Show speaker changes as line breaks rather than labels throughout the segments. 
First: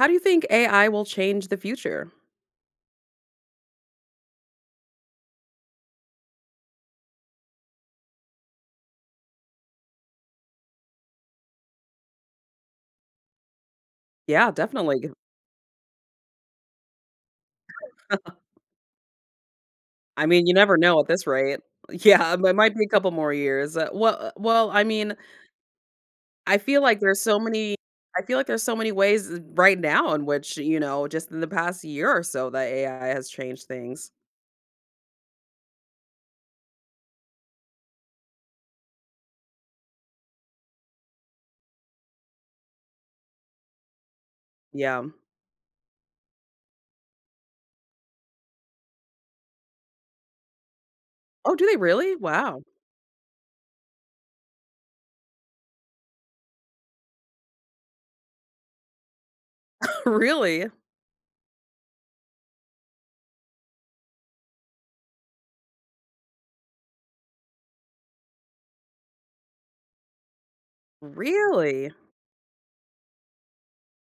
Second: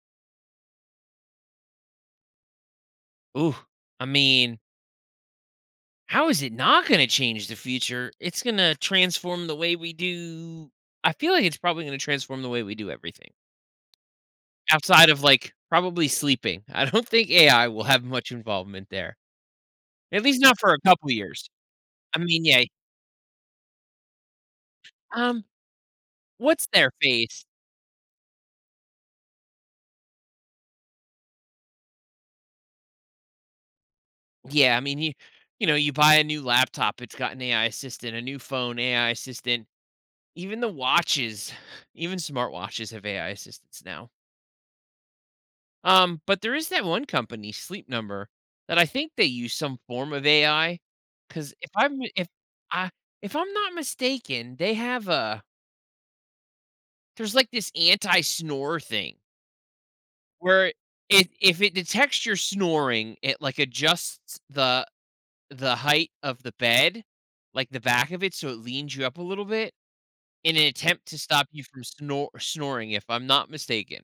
How do you think AI will change the future?
Ooh, I mean, how is it not going to change the future? It's going to transform the way we do. I feel like it's probably going to transform the way we do everything
Yeah,
outside
definitely.
of like probably sleeping. I don't think AI will have much involvement there, at
I
least
mean, you
not for
never
a
know at
couple
this
years.
rate. Yeah, it
Yeah.
might be a couple more years. I mean,
Um,
I
what's
feel
their
like there's so
face?
many. I feel like there's so many ways right now in which just in the past year or so, that AI has changed things.
Yeah, you buy a new laptop, it's got an AI assistant, a new phone, AI assistant. Even the watches, even smartwatches have AI assistants now.
Yeah.
But there is that one company, Sleep Number, that I think they use some form of AI. Because
Oh, do
if
they
I'm
really?
if
Wow.
I if I'm not mistaken, they have a there's like this anti-snore thing
Really?
where it if it detects your snoring, it like adjusts the height of the bed, like the back of it, so it leans you up a little bit in an attempt to stop you from
Really?
snoring. If I'm not mistaken.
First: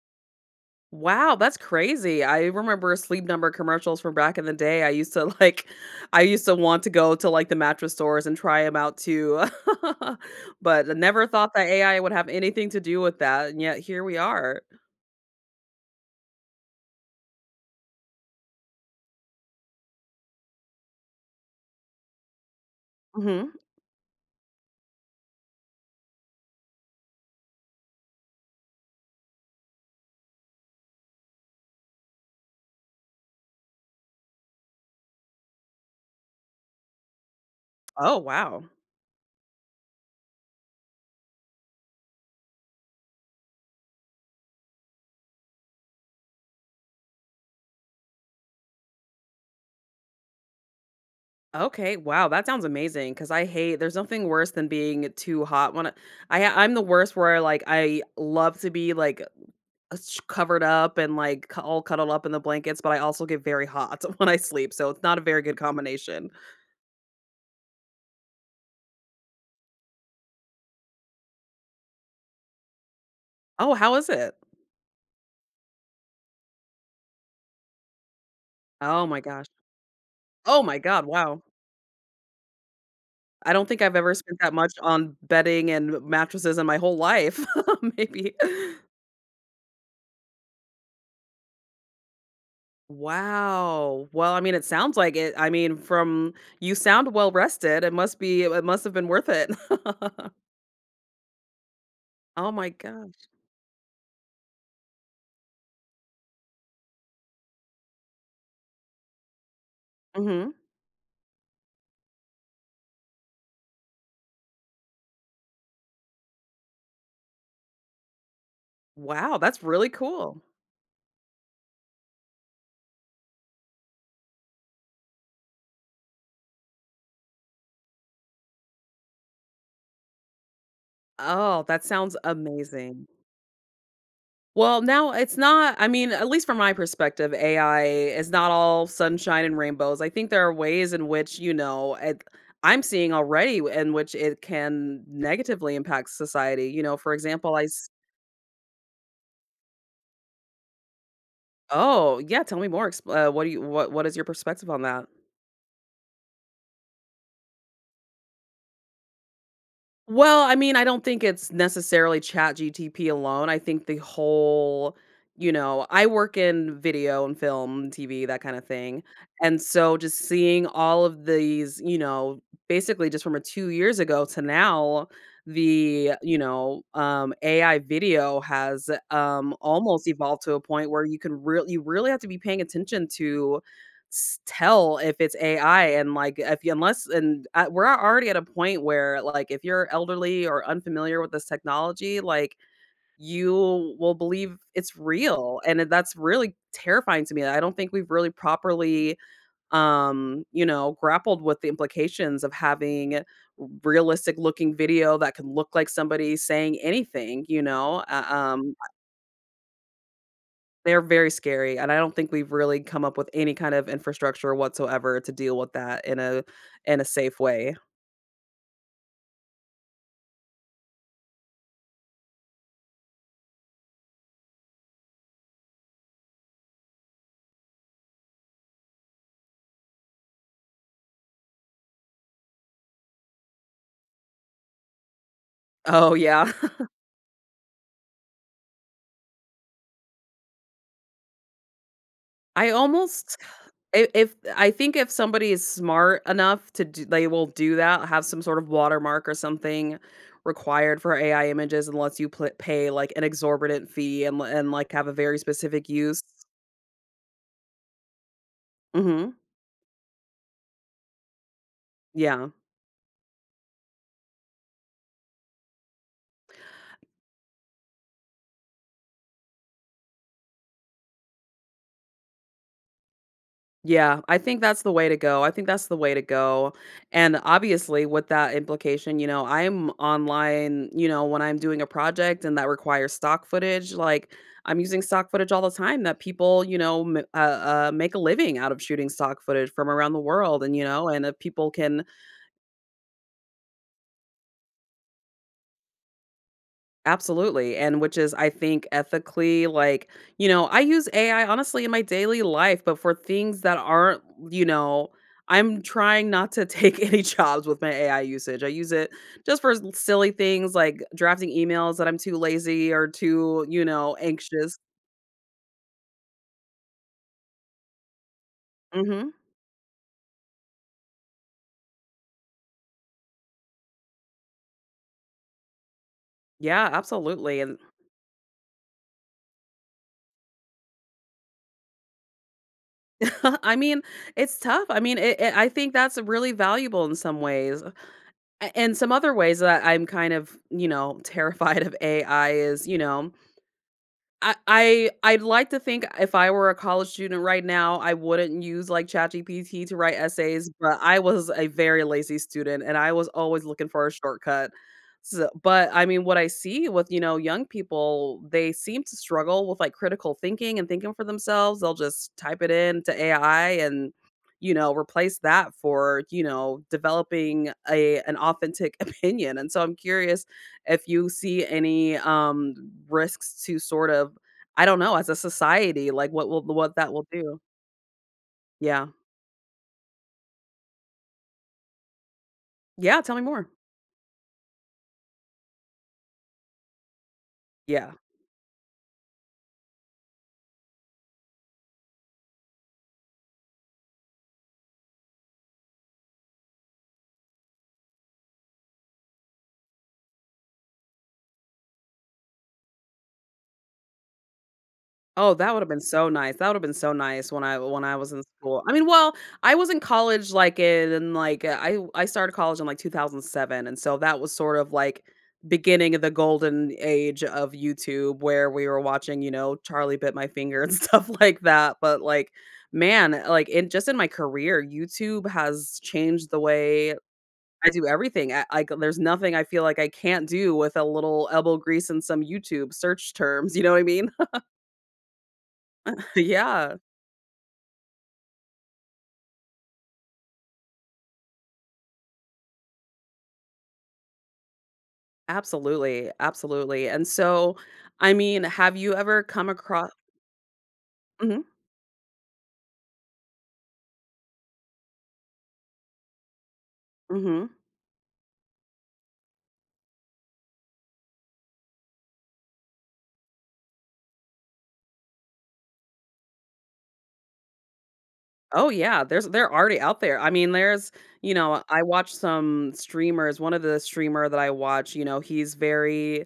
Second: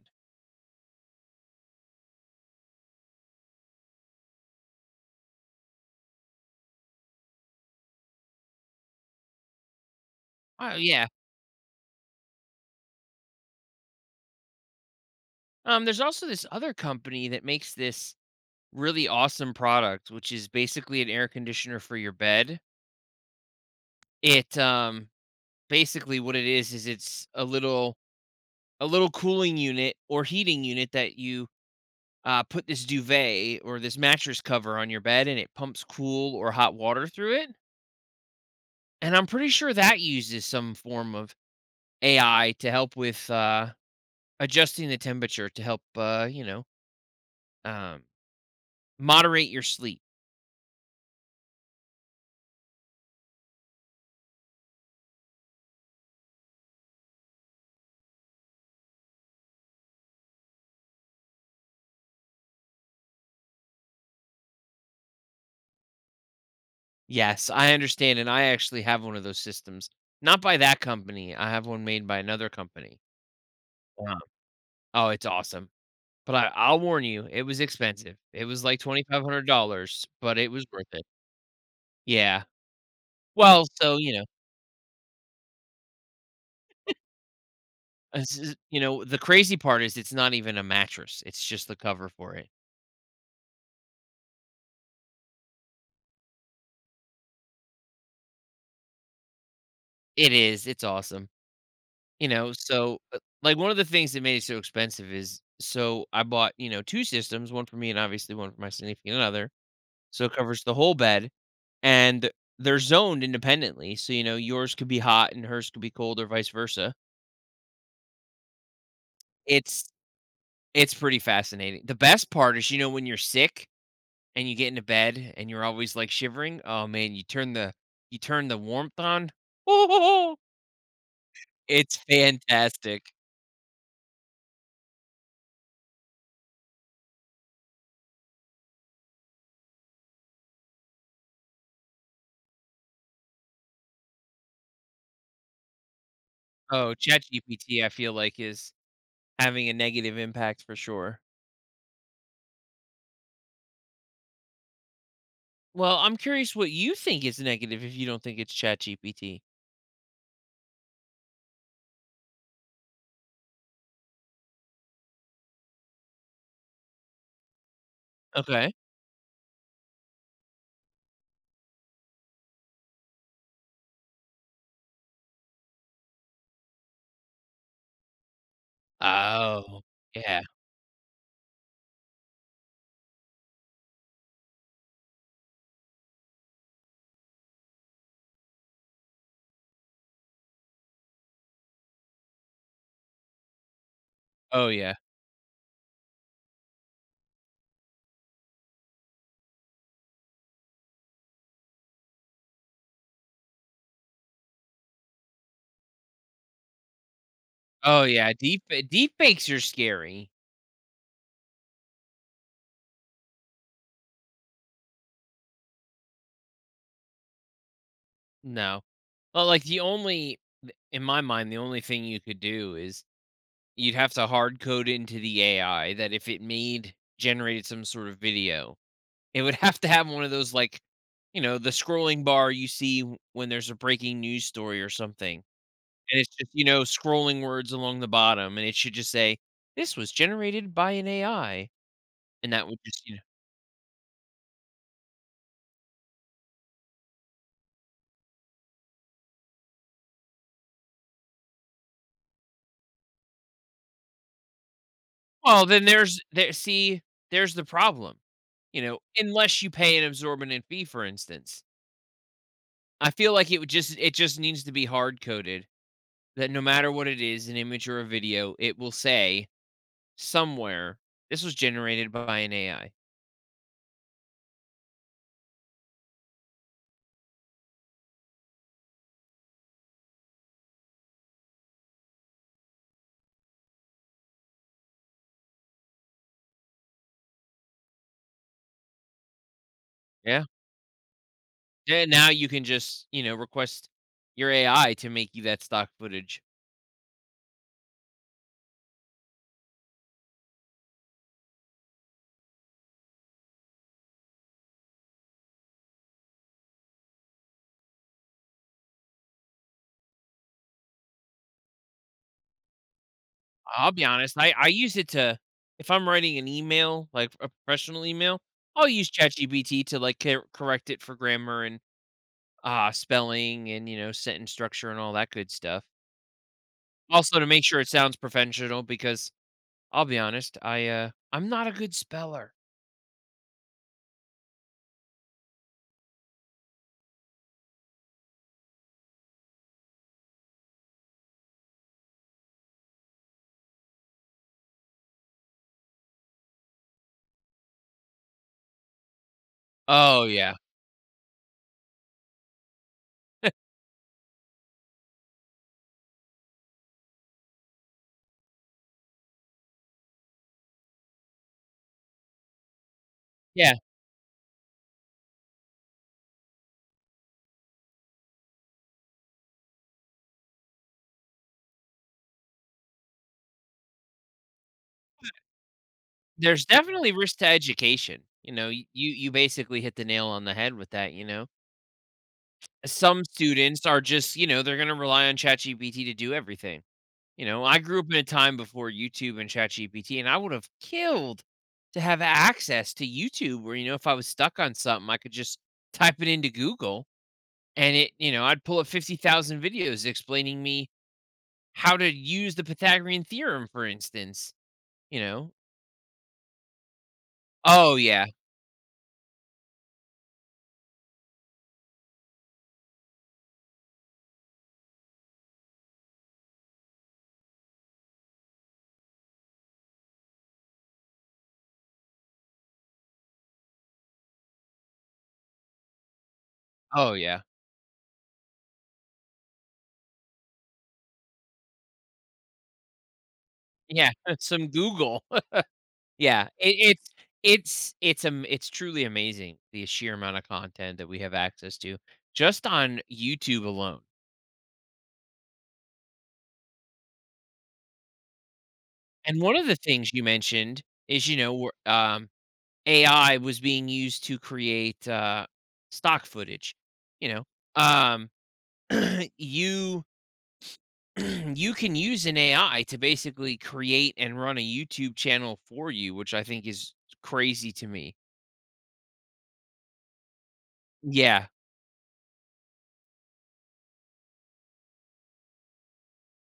Wow, that's crazy. I remember Sleep Number commercials from back in the day. I used to like I used to want to go to, like, the mattress stores and try them out too,
Oh
but I
yeah.
never thought that AI would have anything to do with that, and yet here we are.
There's also this other company that makes this really awesome product, which is basically an air conditioner for your bed.
Mhm.
It basically what it is it's a little cooling unit or heating unit that you put this duvet or this mattress cover on your bed and it pumps cool or hot water through it.
Oh, wow.
And I'm pretty sure that uses some form of AI to help with adjusting the temperature to help, um, moderate your sleep.
Okay, wow, that sounds amazing. Because I hate there's nothing worse than being too hot when I I'm the worst where, like, I love to be, like, sh covered up and, like, cu all cuddled up in the blankets, but I also get very hot when I sleep, so it's not a very good combination.
Yes, I understand, and I actually have one of those systems. Not by that company, I have one made by another company.
Oh, how is
Wow.
it?
Oh, it's awesome, but I'll warn you, it was expensive. It was like
Oh my gosh.
$2,500, but it
Oh
was
my
worth it.
god, wow.
Yeah.
I
Well,
don't think
so,
I've ever spent that much on bedding and mattresses in my whole life, maybe.
this is the crazy part is it's not even a mattress, it's just the cover for it.
Wow. Well, I mean, it sounds like it. I mean, from you sound well rested, it must be it must have been worth it.
It is, it's awesome. You
Oh
know,
my
so,
gosh.
like, one of the things that made it so expensive is so I bought, you know, 2 systems, one for me and obviously one for my significant other. So it
Mhm.
covers the whole bed, and they're zoned independently, so, you know, yours could be hot and hers could be cold or vice versa.
Wow, that's
It's
really cool.
it's pretty fascinating. The best part is, you know, when you're sick and you get into bed and you're always, like, shivering, oh, man, you turn the warmth on.
Oh, that
It's
sounds
fantastic.
amazing. Well, now it's not I mean, at least from my perspective, AI is not all sunshine and rainbows. I think there are ways in which, it, I'm seeing already in which it can negatively impact society. You
Oh,
know, for example, I
ChatGPT, I
s-
feel like, is having a negative impact for sure.
Oh, yeah, tell me more. Expl- What do you what is your perspective on that?
Well, I'm curious what you think is negative if you don't think it's ChatGPT.
Well, I mean, I don't think it's necessarily ChatGTP alone. I think the whole I work in video and film, TV, that kind of
Okay.
thing, and so just seeing all of these, basically just from a 2 years ago to now, the, AI video has,
Oh,
almost
yeah.
evolved to a point where you can really, you really have to be paying attention to s tell if it's AI and, like, if you unless and, we're already at a point where, like, if you're elderly or unfamiliar with this technology, like, you will believe
Oh, yeah.
it's real, and it that's really terrifying to me. I don't think we've really properly, grappled with the implications of having realistic looking video that can look like somebody saying anything, you
Oh,
know?
yeah. Deepfakes are scary.
They're very scary, and I don't think we've really come up with any kind of infrastructure whatsoever to deal with that in a safe way.
No. Well, like, the only th in my mind, the only thing you could do is you'd have to hard code into the AI that if it made generated some sort of video, it would have to have one of those, like, you know, the scrolling bar you see when there's a breaking news story or something,
Oh,
and it's just,
yeah.
you know, scrolling words along the bottom, and it should just say, "This was generated by an AI," and that
I
would just, you know.
almost I think if somebody is smart enough to do they will do that, have some sort of watermark or something required for AI images unless you pla pay, like, an exorbitant fee and li and, like, have a very
Well, then
specific
there's
use.
there see, there's the problem, you know,
Mhm.
unless you pay an absorbent fee, for instance.
Yeah.
I feel like it just needs to be hard coded that no matter what it is, an image or a video, it will say somewhere, "This was generated by an AI."
Yeah, I think that's the way to go. I think that's the way to go. And obviously, with that implication, I'm online, when I'm doing a project and that requires stock footage, like I'm using stock footage all the time that people, make a living out of shooting stock footage from around the
Yeah.
world. And, and if people can
Then now you can just, you know, request your AI to make you that stock footage.
Absolutely, and which is, I think, ethically, like, I use AI honestly in my daily life, but for things that aren't, you know, I'm trying not to take any jobs with my AI usage. I use it just for s- silly things like drafting emails that I'm too lazy or too,
I'll be honest, I
anxious.
use it to if I'm writing an email, like a professional email, I'll use
Hmm
ChatGPT to, like, correct it for grammar and ah, spelling and, you know, sentence structure and all that good stuff.
Yeah,
Also to
absolutely.
make
And
sure it sounds professional because I'll be honest, I, I'm not a good speller.
I mean, it's tough. I mean, I think that's really valuable in some ways. A- And some other ways that I'm kind of, terrified of AI is, I'd like to think if I were a college student right now, I wouldn't use, like, ChatGPT to write
Oh, yeah.
essays, but I was a very lazy student, and I was always looking for a shortcut. So but, I mean, what I see with, young people, they seem to struggle with, like, critical thinking and thinking for themselves. They'll just type it in to AI
Yeah.
and, replace that for, developing a an authentic opinion, and so I'm curious if you see any, risks to sort of I don't know, as a society, like, what
There's
will what
definitely
that will
risk to
do.
education. You know,
Yeah.
you you basically hit the nail on the head with that, you know?
Yeah,
Some
tell me more.
students are just, you know, they're gonna rely on ChatGPT to do everything. You know, I grew up
Yeah.
in a time before YouTube and ChatGPT, and I would have killed to have access to YouTube where, you know, if I was stuck on something, I could just type it into Google and it you know I'd pull up 50,000 videos explaining me how to use the pythagorean theorem, for instance, you know.
Oh, that would've been so nice. That would've been so nice when I
Oh
when I
yeah.
was in school. I mean, well, I was in college, like, in, like, I started college in, like, 2007, and so that was sort of, like, beginning of the golden age of YouTube where we were watching, Charlie Bit My Finger and stuff like that, but, like, man, like, in just in my career, YouTube has changed the
Oh
way
yeah.
I do everything. I like, there's nothing I feel like I can't do with a little elbow grease and some YouTube search terms, you know what I
Yeah.
mean?
Some google. Yeah,
Yeah.
it's it's truly amazing the sheer amount of content that we have access to just on youtube alone.
Absolutely, absolutely, and so, I mean, have you
And
ever
one of
come
the things
across
you mentioned is you know
Mhm,
where, ai was being used to create stock footage, you know.
mhm.
um you you can use an AI to basically create and run a YouTube channel for you, which I think is crazy to me.
Oh, yeah, there's they're already out there. I mean, there's
Yeah.
I watch some streamers, one of the streamer that I watch, he's very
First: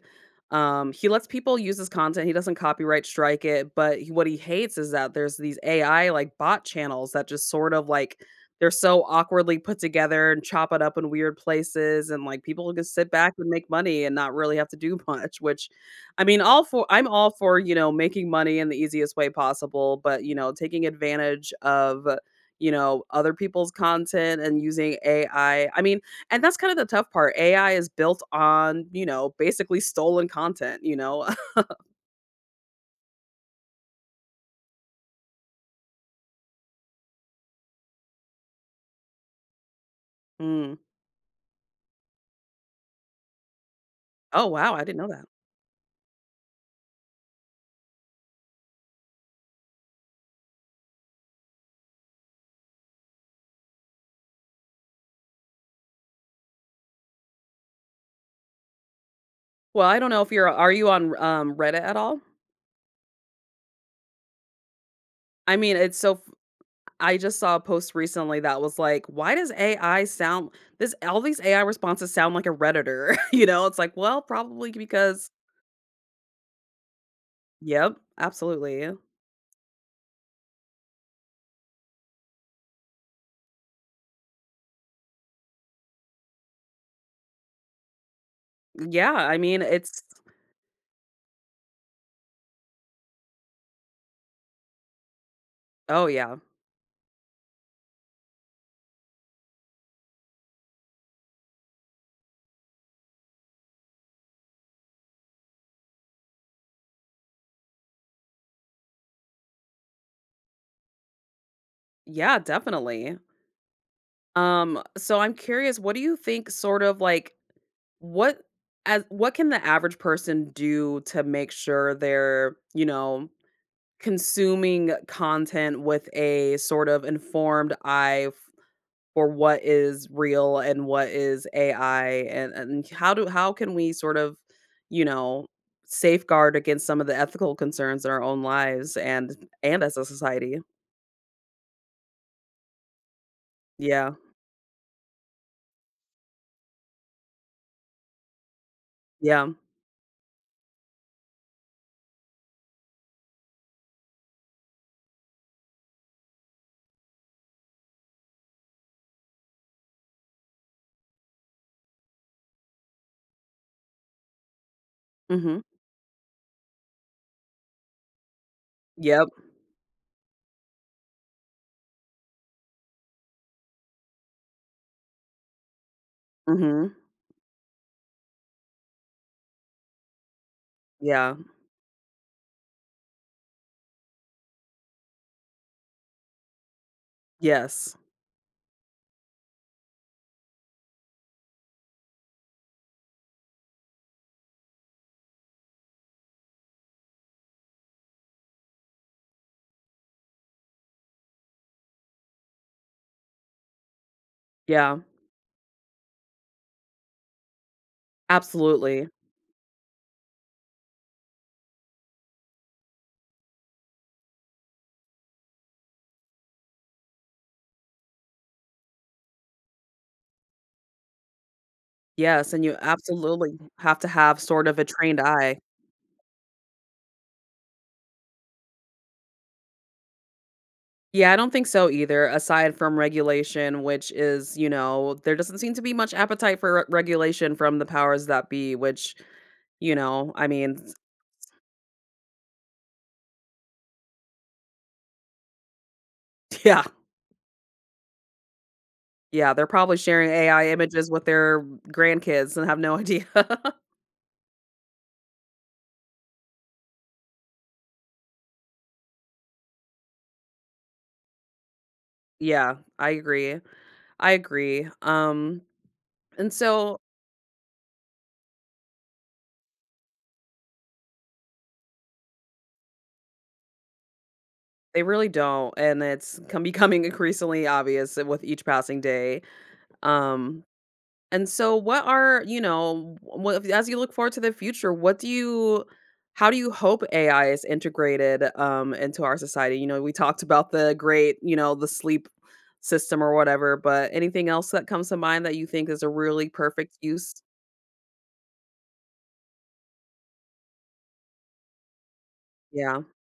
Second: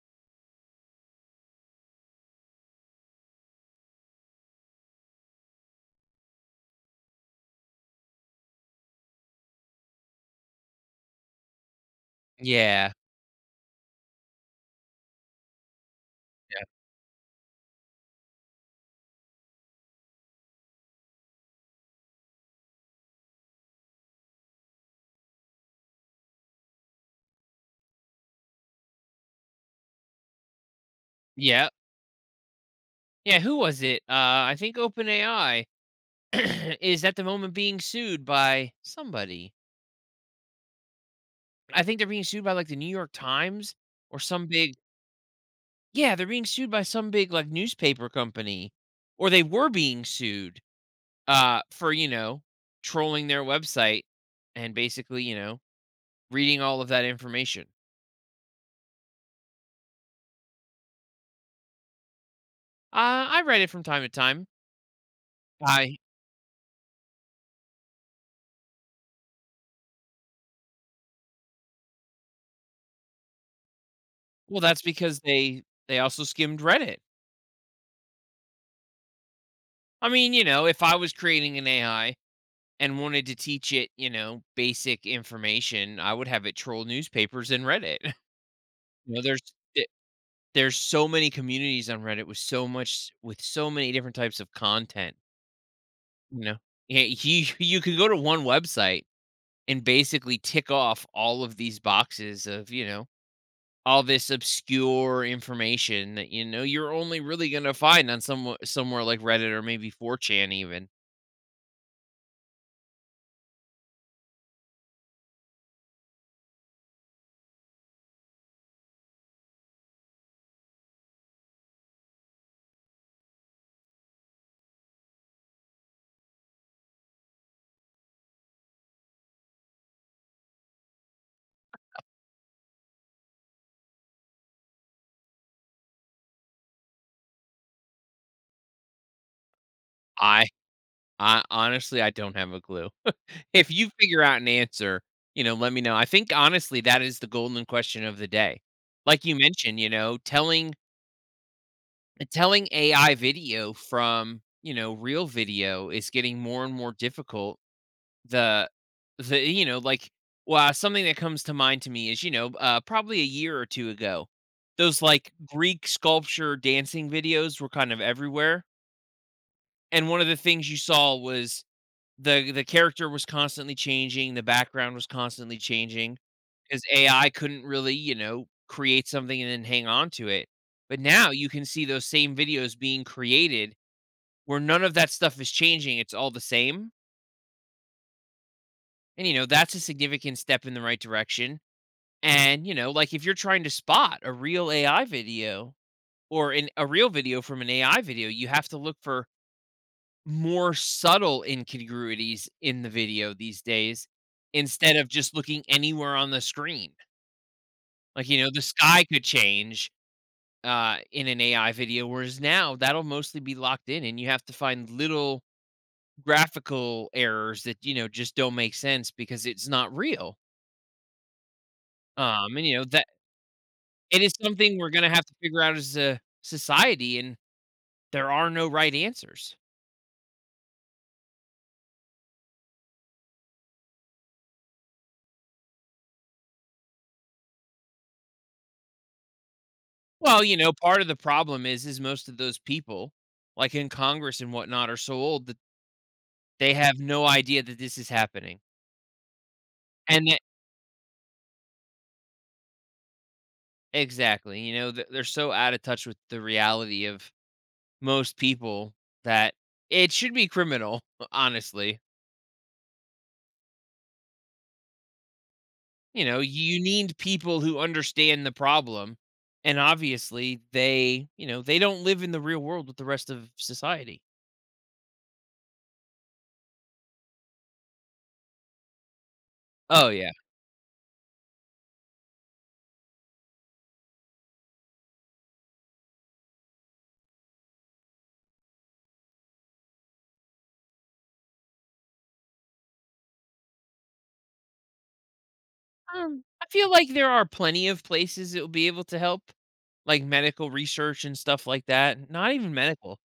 he lets people use his content, he doesn't copyright strike it, but he, what he hates is that there's these AI, like, bot channels that just sort of, like they're so awkwardly put together and chop it up in weird places, and, like, people
Yeah.
just sit back and make money and not really have to do much, which I mean,
Yeah.
all for I'm all for, making money in the easiest way possible, but, taking advantage of other people's content and using AI. I mean, and that's kind of the tough part. AI is built on, basically stolen content, you know?
Yeah. Yeah. Who was it? I think OpenAI is at the moment being sued by somebody.
Mm.
I think they're being sued by like the New York Times or some
Oh,
big.
wow. I didn't know that.
Yeah, they're being sued by some big like newspaper company, or they were being sued for you know trolling their website and basically you know reading all of that information?
Well, I don't know if you're are you on Reddit at all?
I read it from time to time.
I mean,
I
it's so f- I just saw a post recently that was like, why does AI sound this all these AI responses sound like a redditor, you know? It's like, well,
well,
probably
that's because
because
they also skimmed Reddit.
yep, absolutely.
I mean, you know, if I was creating an AI and wanted to teach it, you know, basic information, I would have it troll newspapers and Reddit.
Yeah,
You know,
I mean,
it-
it's
there's so many communities on Reddit with so much with so many different types of content.
oh yeah.
You know, yeah, you you could go to one website and basically tick off all of these boxes of you know all this obscure information that, you know, you're only really gonna find on somewhere like Reddit or maybe 4chan even.
Yeah, definitely. So I'm curious, what do you think sort of like what as what can the average person do to make sure they're, consuming content with a sort of informed eye f- for what is real and what is AI and how do how can we sort of, you know, safeguard against some of the ethical concerns in our own lives and as a
I
society?
I honestly, I don't have a clue. If you
Yeah.
figure out an answer, you know, let me know. I think honestly that is the golden question of the day. Like you
Yeah.
mentioned, you know, telling AI video from, you know, real video is getting more and more difficult. The the you know, like, well, something that comes to mind to me is, you know, probably a year or 2 ago, those, like,
Mhm.
Greek sculpture dancing videos were kind of everywhere,
Yep.
and one of the things you saw was the character was constantly changing, the background was constantly changing, because
Mhm.
AI couldn't really, you know, create something and then hang on to it, but now
Yeah.
you can see those same videos being created where none of that stuff is changing, it's all the same,
Yes.
and, you know, that's a significant step in the right direction. And, you know, like if you're trying to spot a real AI video or a real video from an AI video, you have to look for more subtle incongruities in the video these days instead
Yeah,
of just looking anywhere on the screen. Like, you know, the sky
absolutely.
could change in an AI video, whereas now that'll mostly be locked in and you have to find little graphical errors that, you know, just don't make sense because it's not real.
Yes, and
And,
you
you know, that
absolutely have to
It is
have sort
something
of a
we're gonna
trained
have to
eye.
figure out as a society, and there are no right answers.
Yeah, I don't think so either, aside from regulation, which is, there doesn't seem to be much appetite for re regulation from the powers that be, which,
Well,
I
you know,
mean,
part of the problem is most of those people, like in Congress and whatnot, are so old that they
yeah,
have no idea that this is happening.
yeah, they're probably
And
sharing
that
AI images with their grandkids and have no idea.
exactly, you know, th they're so out of touch with the reality of most people that it should be criminal, honestly.
Yeah, I agree. I agree.
You know,
And
you
so
need people who understand the problem, and obviously, they you know, they don't live in the real world with the rest of society.
they really don't, and it's come becoming increasingly obvious with each passing day.
Oh, yeah.
Um, And so what are, what as you look forward to the future, what do you how do you hope AI is integrated into our society? You know, we talked about the great, the sleep system or whatever, but anything else that comes to mind that you think is a really
I feel
perfect
like there
use?
are plenty of places that will be able to help, like medical research and stuff like that. Not even
Yeah.
medical,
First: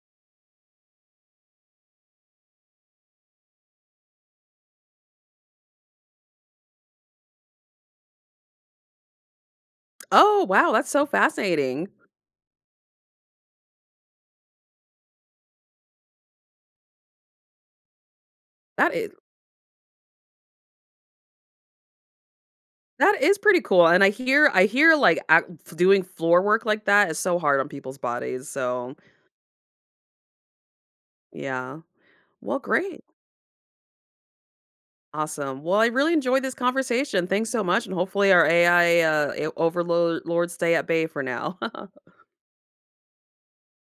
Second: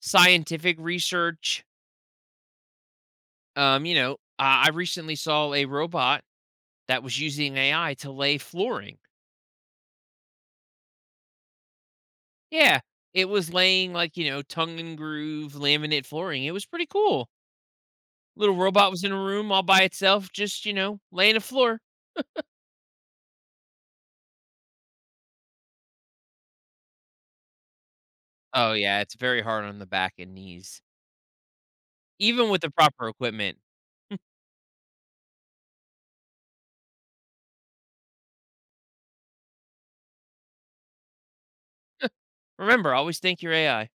scientific research. You know, I recently saw a robot that was using AI to lay flooring.
Oh, wow, that's so fascinating.
Yeah, it was laying like, you know, tongue and groove laminate flooring. It was pretty cool. Little robot
That
was in
is
a room all by itself, just, you know, laying a floor.
that is pretty cool. And I hear like ac- doing floor work like that is so hard on people's bodies.
Oh,
So,
yeah, it's very hard on the back and knees,
yeah.
even
Well,
with the
great.
proper equipment.
Awesome. Well, I really enjoyed this conversation. Thanks so much, and hopefully our AI overlords stay at bay for now.
Remember, always thank your AI.